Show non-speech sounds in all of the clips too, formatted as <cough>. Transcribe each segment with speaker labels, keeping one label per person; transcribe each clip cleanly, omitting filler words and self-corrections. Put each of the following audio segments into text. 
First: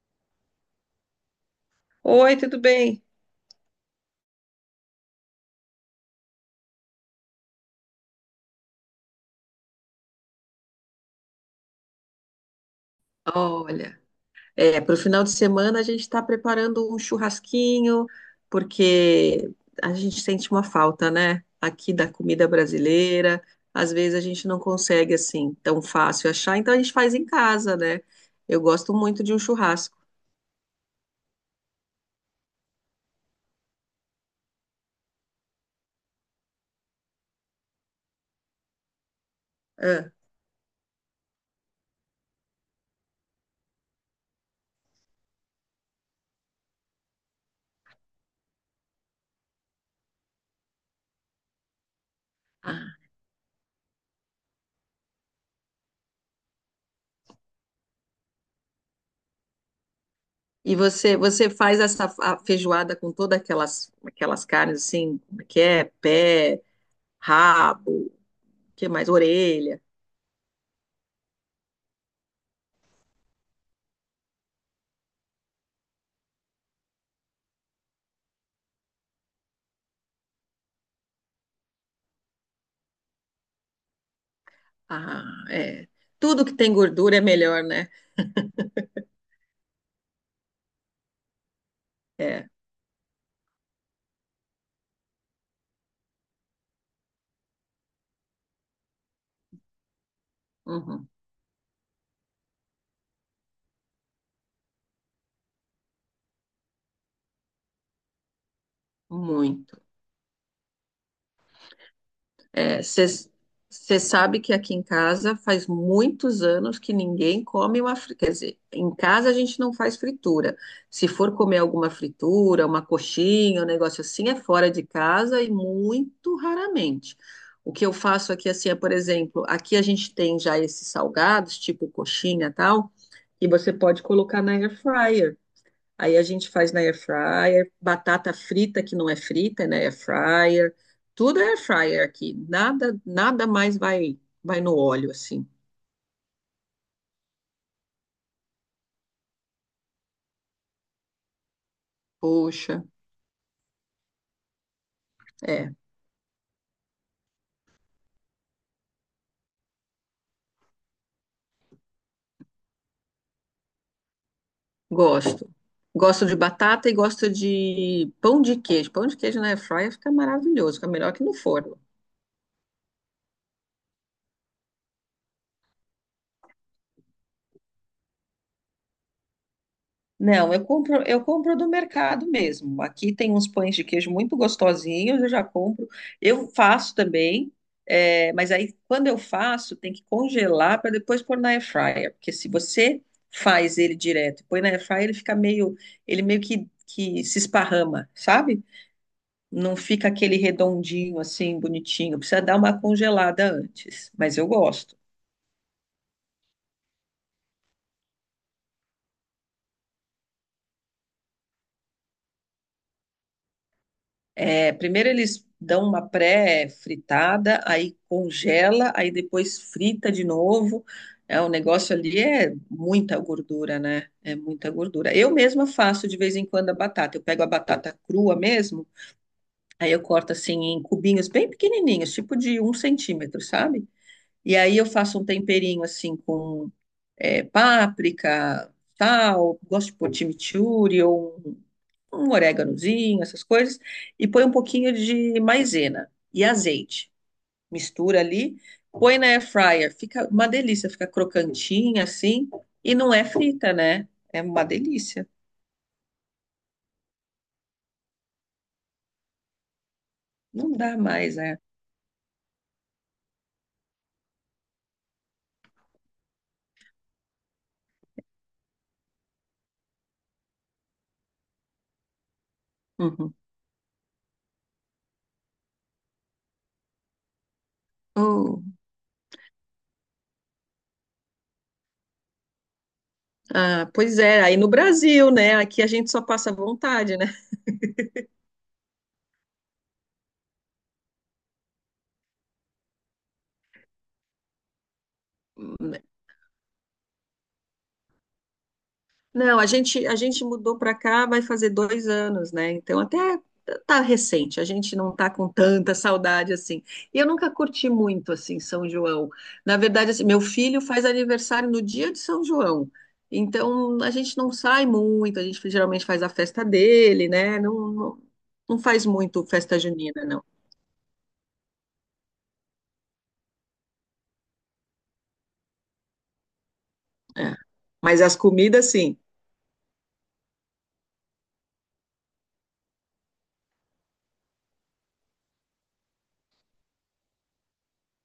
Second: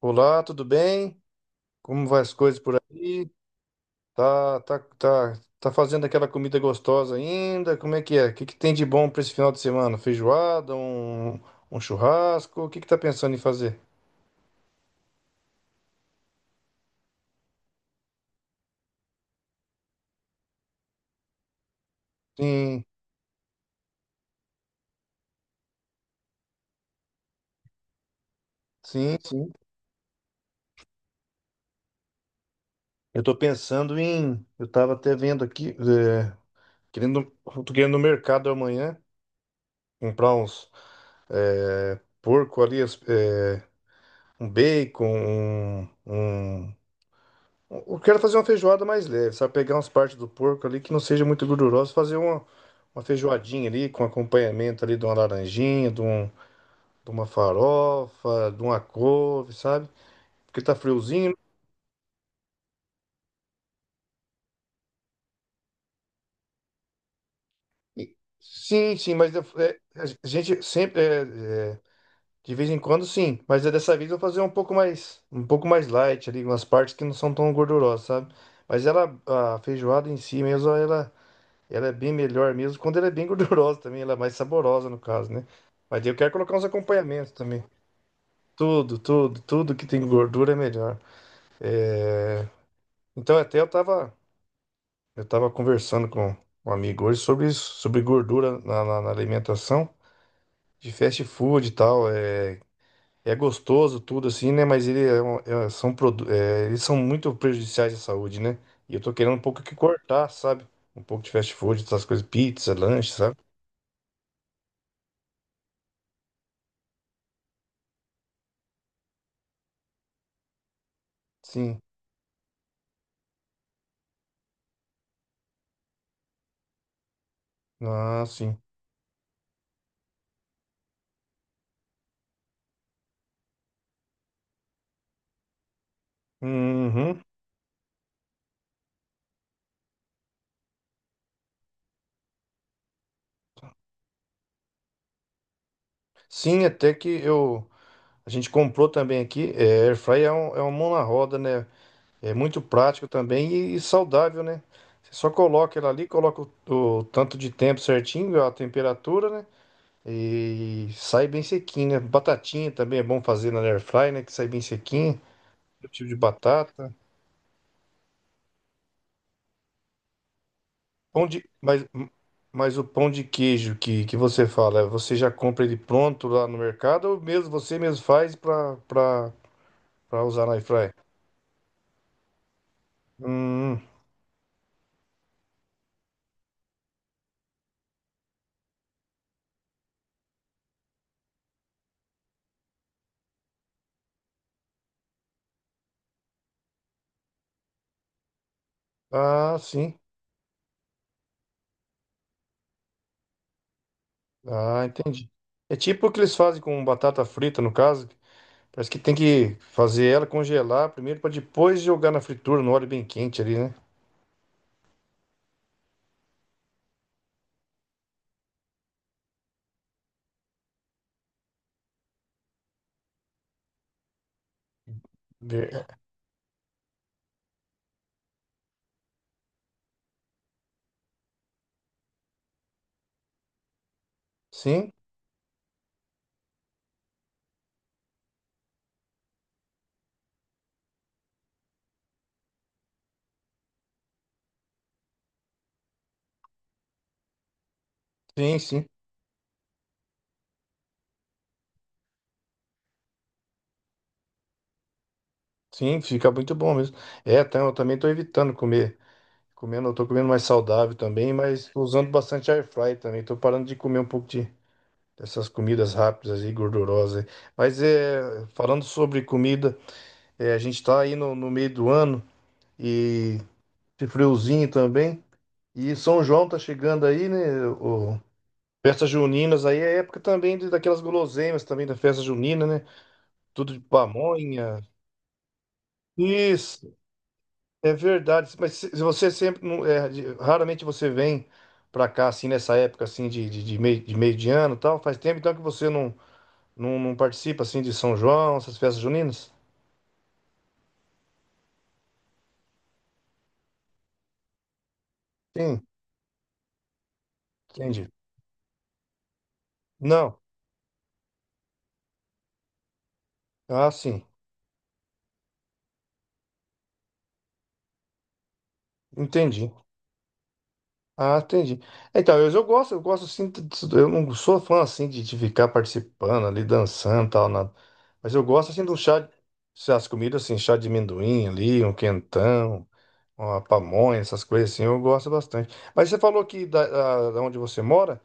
Speaker 1: Olá, tudo bem? Como vai as
Speaker 2: Oi,
Speaker 1: coisas
Speaker 2: tudo
Speaker 1: por
Speaker 2: bem?
Speaker 1: aí? Tá, tá, tá, tá fazendo aquela comida gostosa ainda? Como é que é? O que que tem de bom para esse final de semana? Feijoada, um churrasco? O que que tá pensando em fazer?
Speaker 2: Olha, para o final de semana a gente está preparando um churrasquinho, porque a gente sente uma falta, né? Aqui da comida
Speaker 1: Sim,
Speaker 2: brasileira. Às vezes a gente não consegue assim tão fácil achar, então a gente faz em casa, né? Eu gosto
Speaker 1: sim,
Speaker 2: muito de um
Speaker 1: sim.
Speaker 2: churrasco.
Speaker 1: Eu tô pensando em, eu tava até vendo aqui, é, querendo, tô querendo no mercado amanhã
Speaker 2: Ah,
Speaker 1: comprar uns é, porco ali, é, um bacon, um eu quero fazer uma feijoada mais leve, sabe? Pegar umas partes do porco ali que não seja muito gordurosa, fazer
Speaker 2: ah.
Speaker 1: uma feijoadinha ali com acompanhamento ali de uma laranjinha, de uma farofa, de uma couve, sabe? Porque tá
Speaker 2: E você,
Speaker 1: friozinho.
Speaker 2: você faz essa a feijoada com todas aquelas carnes assim, como é que é pé,
Speaker 1: Né?
Speaker 2: rabo, que
Speaker 1: Sim,
Speaker 2: mais,
Speaker 1: sim, mas é,
Speaker 2: orelha.
Speaker 1: a gente sempre, de vez em quando sim, mas é dessa vez eu vou fazer um pouco mais light ali, umas partes que não são tão gordurosas, sabe? Mas ela, a feijoada em si mesmo, ela. Ela é bem melhor mesmo. Quando ela é bem <laughs> gordurosa também, ela é mais saborosa no
Speaker 2: Ah,
Speaker 1: caso, né?
Speaker 2: é.
Speaker 1: Mas daí eu quero
Speaker 2: Tudo
Speaker 1: colocar
Speaker 2: que
Speaker 1: uns
Speaker 2: tem gordura é
Speaker 1: acompanhamentos
Speaker 2: melhor,
Speaker 1: também.
Speaker 2: né?
Speaker 1: Tudo que tem gordura é melhor.
Speaker 2: É,
Speaker 1: É, então até eu tava conversando com um amigo hoje sobre isso, sobre gordura na alimentação, de
Speaker 2: uhum,
Speaker 1: fast food e tal. É, é gostoso tudo assim, né? Mas é, eles são muito prejudiciais à saúde, né? E eu tô querendo um pouco que
Speaker 2: muito.
Speaker 1: cortar, sabe? Um pouco de fast food, essas coisas, pizza, lanche, sabe?
Speaker 2: Você sabe que aqui em casa faz muitos anos que ninguém come uma fritura. Quer dizer, em casa a gente não faz fritura. Se for comer
Speaker 1: Sim.
Speaker 2: alguma fritura, uma coxinha, um negócio assim, é fora de casa e muito raramente. O que eu
Speaker 1: Ah,
Speaker 2: faço aqui,
Speaker 1: sim.
Speaker 2: assim, por exemplo, aqui a gente tem já esses salgados, tipo coxinha e tal, que você pode colocar na air fryer. Aí a gente faz na air
Speaker 1: Uhum.
Speaker 2: fryer, batata frita que não é frita, é na air fryer. Tudo é air fryer aqui. Nada, nada mais vai no óleo assim.
Speaker 1: Sim, até que eu a gente comprou também aqui. É, air fry é, é uma mão na roda, né? É muito
Speaker 2: Poxa,
Speaker 1: prático também e saudável, né? Você só
Speaker 2: é,
Speaker 1: coloca ela ali, coloca o tanto de tempo certinho, a temperatura, né? E sai bem sequinho, né? Batatinha também é bom fazer na air fry, né? Que sai bem sequinho.
Speaker 2: gosto.
Speaker 1: O tipo de
Speaker 2: Gosto de batata
Speaker 1: batata.
Speaker 2: e gosto de pão de queijo. Pão de queijo na air fryer fica maravilhoso, fica melhor que
Speaker 1: Pão
Speaker 2: no
Speaker 1: de,
Speaker 2: forno.
Speaker 1: mas o pão de queijo que você fala, você já compra ele pronto lá no mercado ou mesmo você mesmo faz para pra usar na
Speaker 2: Não, eu
Speaker 1: airfryer.
Speaker 2: compro, eu compro do mercado mesmo. Aqui tem uns pães
Speaker 1: Hum,
Speaker 2: de queijo muito gostosinhos, eu já compro. Eu faço também, mas aí quando eu faço, tem que congelar para depois pôr na air fryer, porque se você faz ele direto e põe na air fryer, ele fica meio, ele meio que se esparrama, sabe?
Speaker 1: ah,
Speaker 2: Não
Speaker 1: sim.
Speaker 2: fica aquele redondinho assim, bonitinho. Precisa dar uma congelada antes, mas eu
Speaker 1: Ah,
Speaker 2: gosto.
Speaker 1: entendi. É tipo o que eles fazem com batata frita, no caso. Parece que tem que fazer ela congelar primeiro para depois jogar na fritura, no óleo bem quente ali, né?
Speaker 2: É, primeiro eles dão uma pré-fritada, aí congela, aí depois frita de novo. É, o negócio ali é muita gordura, né? É muita gordura. Eu mesma
Speaker 1: É,
Speaker 2: faço de vez em quando a batata. Eu pego a batata crua mesmo, aí eu corto assim em cubinhos bem pequenininhos, tipo de um centímetro, sabe? E aí eu
Speaker 1: sim,
Speaker 2: faço um temperinho assim com páprica, sal, gosto de pôr chimichurri ou um oréganozinho, essas coisas, e põe um pouquinho de maisena e azeite. Mistura ali,
Speaker 1: sim, sim.
Speaker 2: põe na air fryer, fica uma delícia, fica crocantinha assim, e não é frita, né? É uma delícia.
Speaker 1: Sim, fica muito bom mesmo. É, eu também tô evitando comer. Comendo, eu tô comendo mais
Speaker 2: Não
Speaker 1: saudável
Speaker 2: dá
Speaker 1: também,
Speaker 2: mais, né?
Speaker 1: mas tô usando bastante air fry também. Tô parando de comer um pouco de dessas comidas rápidas e gordurosas. Aí. Mas é, falando sobre comida, é, a gente tá aí no meio do ano.
Speaker 2: Uhum.
Speaker 1: E esse friozinho também. E São João tá chegando aí, né? O...
Speaker 2: Hum.
Speaker 1: Festas juninas aí é época também de, daquelas guloseimas também da festa junina, né? Tudo de
Speaker 2: Ah, pois é, aí no
Speaker 1: pamonha.
Speaker 2: Brasil, né? Aqui a gente só passa
Speaker 1: Isso,
Speaker 2: vontade, né?
Speaker 1: é verdade. Mas se você sempre é, raramente você vem pra cá assim nessa época assim de meio, de meio de ano, e tal. Faz tempo então que você não, não participa assim de São João, essas festas juninas?
Speaker 2: Não, a gente mudou para cá, vai fazer 2 anos, né? Então, até tá recente, a gente não tá com
Speaker 1: Sim,
Speaker 2: tanta saudade assim. E eu nunca curti
Speaker 1: entendi.
Speaker 2: muito, assim, São João. Na verdade, assim,
Speaker 1: Não.
Speaker 2: meu filho faz aniversário no dia de São João.
Speaker 1: Ah,
Speaker 2: Então, a
Speaker 1: sim.
Speaker 2: gente não sai muito, a gente geralmente faz a festa dele, né? Não, não, não faz muito
Speaker 1: Entendi.
Speaker 2: festa junina, não.
Speaker 1: Ah, entendi. Então, eu gosto assim, eu não sou fã assim de ficar participando ali, dançando e tal,
Speaker 2: É.
Speaker 1: nada.
Speaker 2: Mas
Speaker 1: Mas
Speaker 2: as
Speaker 1: eu gosto assim
Speaker 2: comidas,
Speaker 1: do
Speaker 2: sim.
Speaker 1: chá, se as comidas assim, chá de amendoim ali, um quentão, uma pamonha, essas coisas assim, eu gosto bastante. Mas você falou que da onde você mora,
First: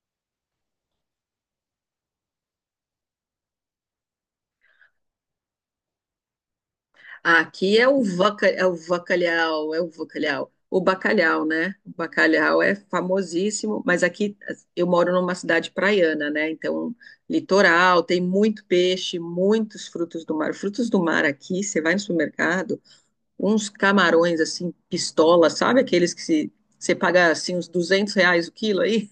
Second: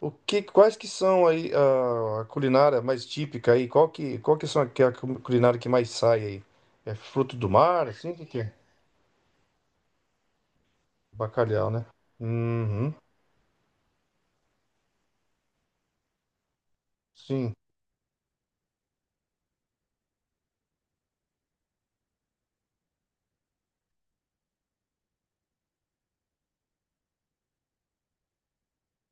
Speaker 1: quais que são aí a culinária mais típica aí? Qual que são a, que é a culinária que mais sai aí? É fruto do
Speaker 2: Aqui
Speaker 1: mar,
Speaker 2: é o
Speaker 1: assim, o que que
Speaker 2: vaca,
Speaker 1: é?
Speaker 2: é o bacalhau. O bacalhau,
Speaker 1: Bacalhau,
Speaker 2: né?
Speaker 1: né?
Speaker 2: O bacalhau é
Speaker 1: Uhum,
Speaker 2: famosíssimo, mas aqui eu moro numa cidade praiana, né? Então,
Speaker 1: sim.
Speaker 2: litoral, tem muito peixe, muitos frutos do mar. Frutos do mar aqui, você vai no supermercado, uns camarões assim, pistola, sabe aqueles que se, você paga assim uns R$ 200 o quilo aí?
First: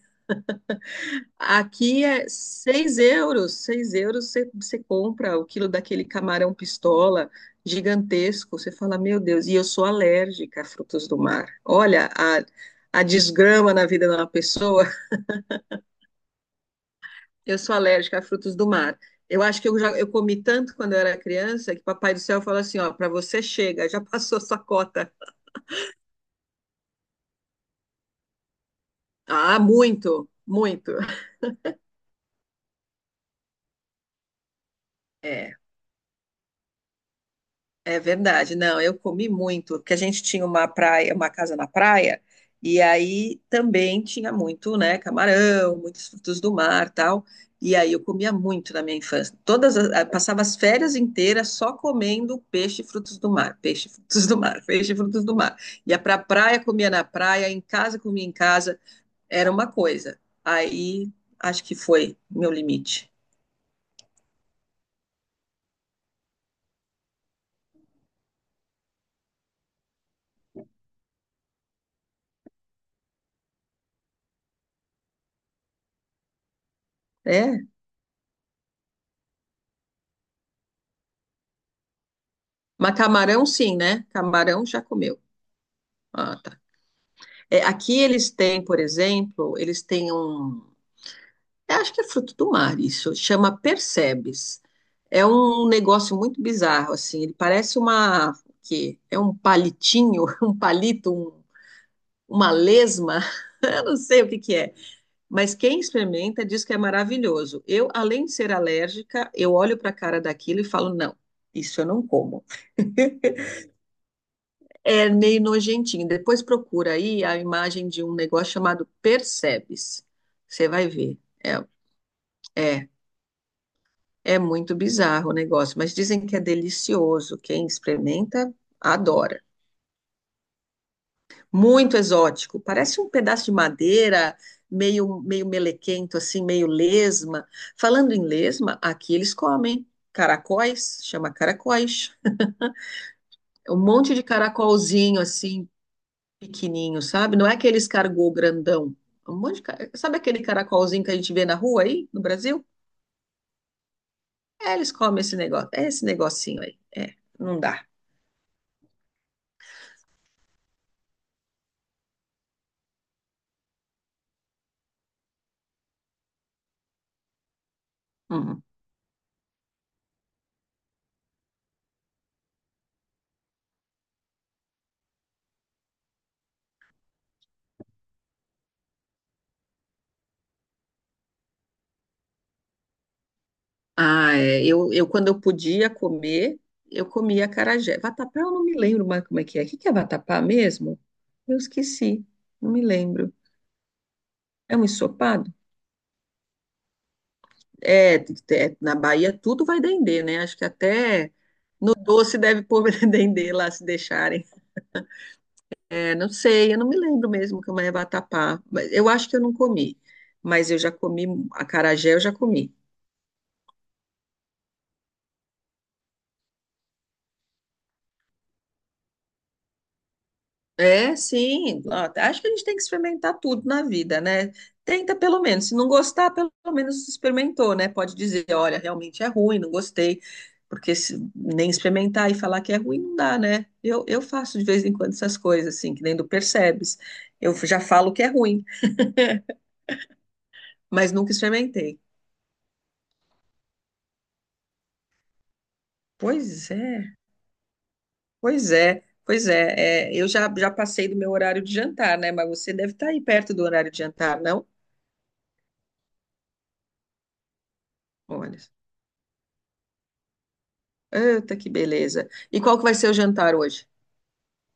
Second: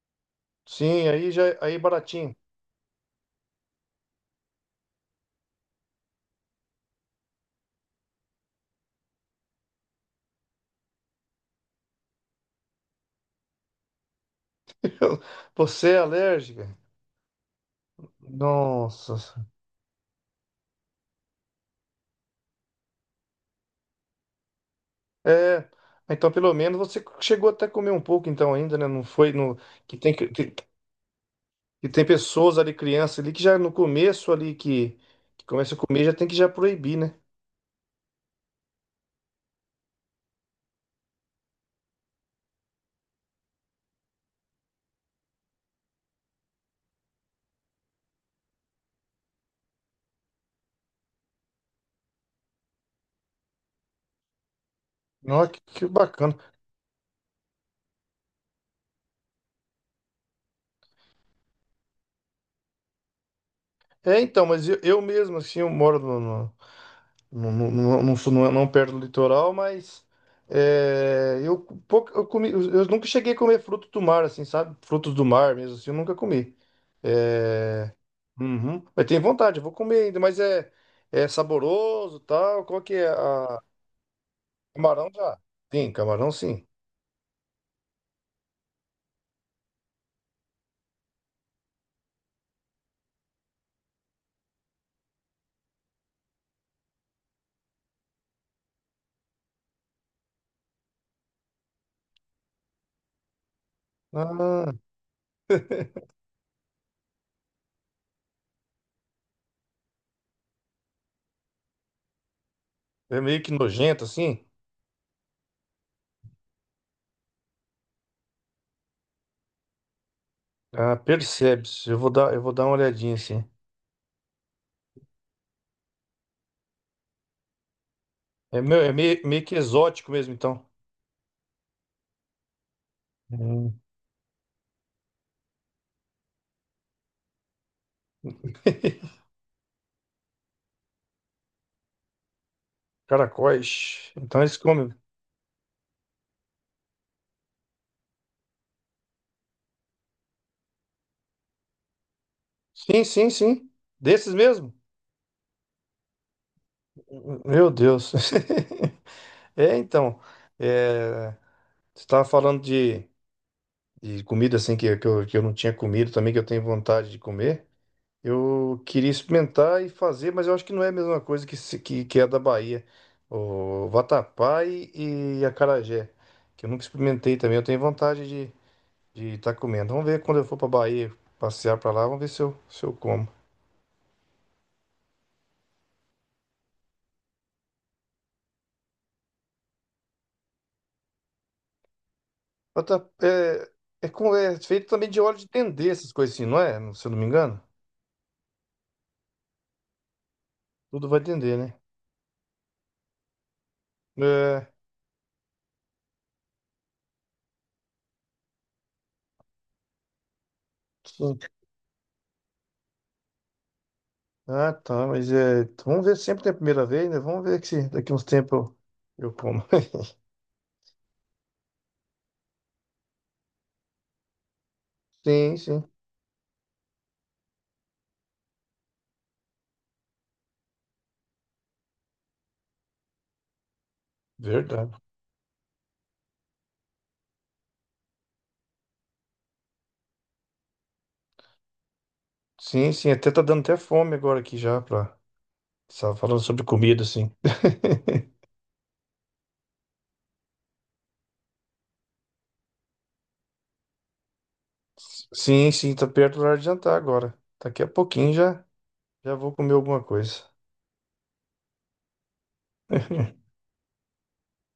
Speaker 1: Sim, aí já aí
Speaker 2: Aqui é
Speaker 1: baratinho.
Speaker 2: 6 euros. 6 euros você, você compra o quilo daquele camarão pistola gigantesco. Você fala, meu Deus, e eu sou alérgica a frutos do mar. Olha a desgrama na vida de uma pessoa. <laughs>
Speaker 1: <laughs> Você é alérgica?
Speaker 2: Eu sou alérgica a frutos do mar.
Speaker 1: Nossa.
Speaker 2: Eu acho que eu já eu comi tanto quando eu era criança que Papai do Céu falou assim: ó, para você chega, já <laughs> passou sua cota.
Speaker 1: É, então pelo menos você chegou até a comer um pouco então ainda, né? Não foi no
Speaker 2: Ah,
Speaker 1: que tem que
Speaker 2: muito,
Speaker 1: que
Speaker 2: muito.
Speaker 1: que tem pessoas ali criança ali que já no começo ali que
Speaker 2: É.
Speaker 1: começa a comer já tem que já proibir, né?
Speaker 2: É verdade, não, eu comi muito, porque a gente tinha uma praia, uma casa na praia, e aí também tinha muito, né, camarão, muitos frutos do mar, tal, e aí eu comia muito na minha infância. Todas as- ah, passava as férias inteiras só comendo peixe e frutos do mar, peixe e frutos do mar, <laughs> peixe e frutos do
Speaker 1: Nossa,
Speaker 2: mar.
Speaker 1: que
Speaker 2: Ia pra
Speaker 1: bacana.
Speaker 2: praia, comia na praia, em casa comia em casa, era uma coisa. Aí acho que foi meu limite.
Speaker 1: É, então, mas eu mesmo assim eu moro não, não é, não perto do litoral, mas é, eu, pouco, eu, comi, eu nunca cheguei a comer fruto do mar, assim, sabe? Frutos do mar mesmo, assim, eu nunca comi.
Speaker 2: É,
Speaker 1: É, uhum. Mas tenho vontade, eu vou comer ainda, mas é, é saboroso tal. Qual que
Speaker 2: mas
Speaker 1: é
Speaker 2: camarão
Speaker 1: a...
Speaker 2: sim, né? Camarão já
Speaker 1: Camarão
Speaker 2: comeu.
Speaker 1: já? Sim, camarão
Speaker 2: Ah,
Speaker 1: sim.
Speaker 2: é, aqui eles têm, por exemplo, eles têm um. Eu Acho que é fruto do mar, isso. Chama Percebes. É um negócio muito bizarro, assim. Ele parece uma. O quê? É um palitinho, <laughs> um palito, um- uma lesma. <laughs> Eu não sei o que que
Speaker 1: Ah,
Speaker 2: é. Mas quem experimenta diz que é maravilhoso. Eu, além de ser alérgica, eu olho para a cara daquilo e falo, não, isso eu não como.
Speaker 1: é meio que nojento, assim.
Speaker 2: É meio nojentinho. Depois procura aí a imagem de um negócio chamado Percebes. Você vai
Speaker 1: Ah,
Speaker 2: ver. É,
Speaker 1: percebe-se. Eu vou dar uma
Speaker 2: é,
Speaker 1: olhadinha, assim.
Speaker 2: é muito bizarro o negócio, mas dizem que é delicioso. Quem experimenta,
Speaker 1: É, meu, é meio,
Speaker 2: adora.
Speaker 1: meio que exótico mesmo, então.
Speaker 2: Muito exótico. Parece um pedaço de
Speaker 1: Hum.
Speaker 2: madeira, meio, meio melequento, assim, meio lesma. Falando em lesma, aqui
Speaker 1: <laughs>
Speaker 2: eles comem caracóis, chama caracóis. Um
Speaker 1: Caracóis.
Speaker 2: monte de
Speaker 1: Então eles comem.
Speaker 2: caracolzinho, assim, pequenininho, sabe? Não é aquele escargot grandão. Um monte de... ca- Sabe aquele caracolzinho que a gente vê na rua aí, no Brasil?
Speaker 1: Sim, sim, sim. Desses mesmo?
Speaker 2: É, eles comem esse negócio, é esse negocinho aí. É, não
Speaker 1: Meu
Speaker 2: dá.
Speaker 1: Deus. <laughs> É, então. É, você estava falando de comida assim que eu não tinha comido também, que eu tenho vontade de comer.
Speaker 2: Uhum.
Speaker 1: Eu queria experimentar e fazer, mas eu acho que não é a mesma coisa que, que é da Bahia. O vatapá e acarajé, que eu nunca experimentei também. Eu tenho vontade de estar de tá comendo. Vamos ver quando eu for para Bahia passear para lá, vamos ver se eu como.
Speaker 2: Ah, é, eu quando eu podia comer, eu comia acarajé. Vatapá eu não me lembro mais como é que é. O que que é vatapá mesmo? Eu esqueci, não me
Speaker 1: Mas
Speaker 2: lembro.
Speaker 1: é, é, é
Speaker 2: É um
Speaker 1: feito também de óleo de
Speaker 2: ensopado?
Speaker 1: dendê, essas coisas assim, não é? Se eu não me engano.
Speaker 2: Na Bahia tudo vai dendê, né? Acho que
Speaker 1: Tudo vai
Speaker 2: até
Speaker 1: dendê, né?
Speaker 2: no doce deve pôr <laughs> dendê lá se deixarem.
Speaker 1: É,
Speaker 2: É, não sei, eu não me lembro mesmo que é uma vatapá. Mas eu acho que eu não comi, mas eu já comi
Speaker 1: sim.
Speaker 2: acarajé, eu já comi.
Speaker 1: Ah, tá, mas é, vamos ver sempre tem a primeira vez, né? Vamos ver se daqui uns tempos eu como. <laughs>
Speaker 2: É, sim. Ó, acho que a gente tem que experimentar tudo na vida, né? Tenta pelo
Speaker 1: Sim,
Speaker 2: menos. Se
Speaker 1: sim.
Speaker 2: não gostar, pelo menos experimentou, né? Pode dizer, olha, realmente é ruim, não gostei. Porque se nem experimentar e falar que é ruim não dá, né? Eu faço de vez
Speaker 1: Verdade.
Speaker 2: em quando essas coisas, assim, que nem do percebes. Eu já falo que é ruim, mas nunca experimentei.
Speaker 1: Sim, sim, até tá dando até fome agora aqui já pra... Só falando sobre
Speaker 2: Pois
Speaker 1: comida,
Speaker 2: é.
Speaker 1: assim. <laughs>
Speaker 2: Eu já, já passei do meu horário de jantar, né? Mas você deve estar aí perto do horário de jantar, não?
Speaker 1: Sim, sim, tá perto do horário de jantar agora. Daqui a pouquinho
Speaker 2: Olha,
Speaker 1: já, já vou comer alguma coisa.
Speaker 2: eita, que beleza. E qual que vai ser o
Speaker 1: <laughs>
Speaker 2: jantar hoje?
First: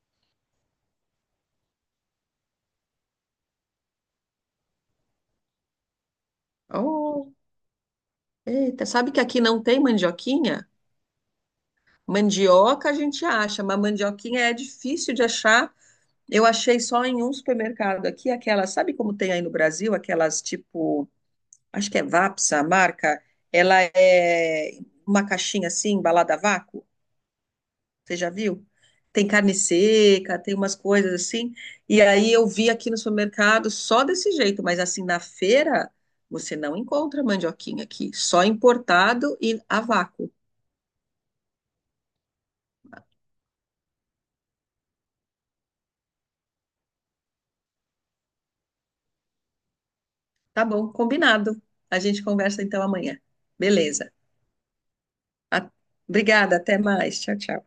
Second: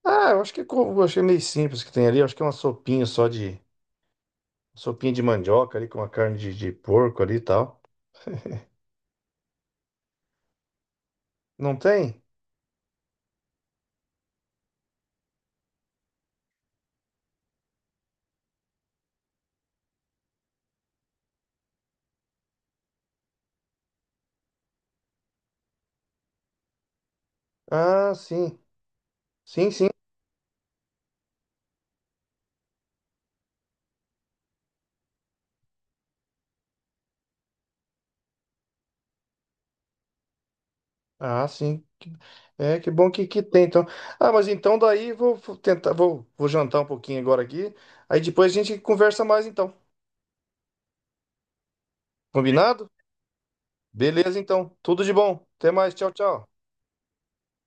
Speaker 1: Ah, eu acho que como, eu achei meio simples que tem ali. Eu acho que é uma sopinha só de sopinha de mandioca ali com uma carne de porco ali
Speaker 2: Oh,
Speaker 1: e tal.
Speaker 2: eita, sabe que aqui não tem mandioquinha?
Speaker 1: Não tem?
Speaker 2: Mandioca a gente acha, mas mandioquinha é difícil de achar. Eu achei só em um supermercado aqui, aquelas. Sabe como tem aí no Brasil, aquelas tipo, acho que é Vapsa, a marca, ela é uma caixinha assim, embalada a vácuo?
Speaker 1: Ah,
Speaker 2: Você já
Speaker 1: sim.
Speaker 2: viu? Tem carne
Speaker 1: Sim, sim.
Speaker 2: seca, tem umas coisas assim. E aí eu vi aqui no supermercado só desse jeito, mas assim na feira você não encontra mandioquinha aqui, só importado e a vácuo.
Speaker 1: Ah, sim. Que- é, que bom que tem, então. Ah, mas então daí vou tentar, vou jantar um pouquinho agora aqui. Aí depois a gente conversa mais então.
Speaker 2: Tá bom, combinado. A gente conversa então
Speaker 1: Combinado?
Speaker 2: amanhã. Beleza.
Speaker 1: Beleza, então. Tudo de bom. Até
Speaker 2: A-
Speaker 1: mais. Tchau, tchau.
Speaker 2: Obrigada, até mais. Tchau, tchau.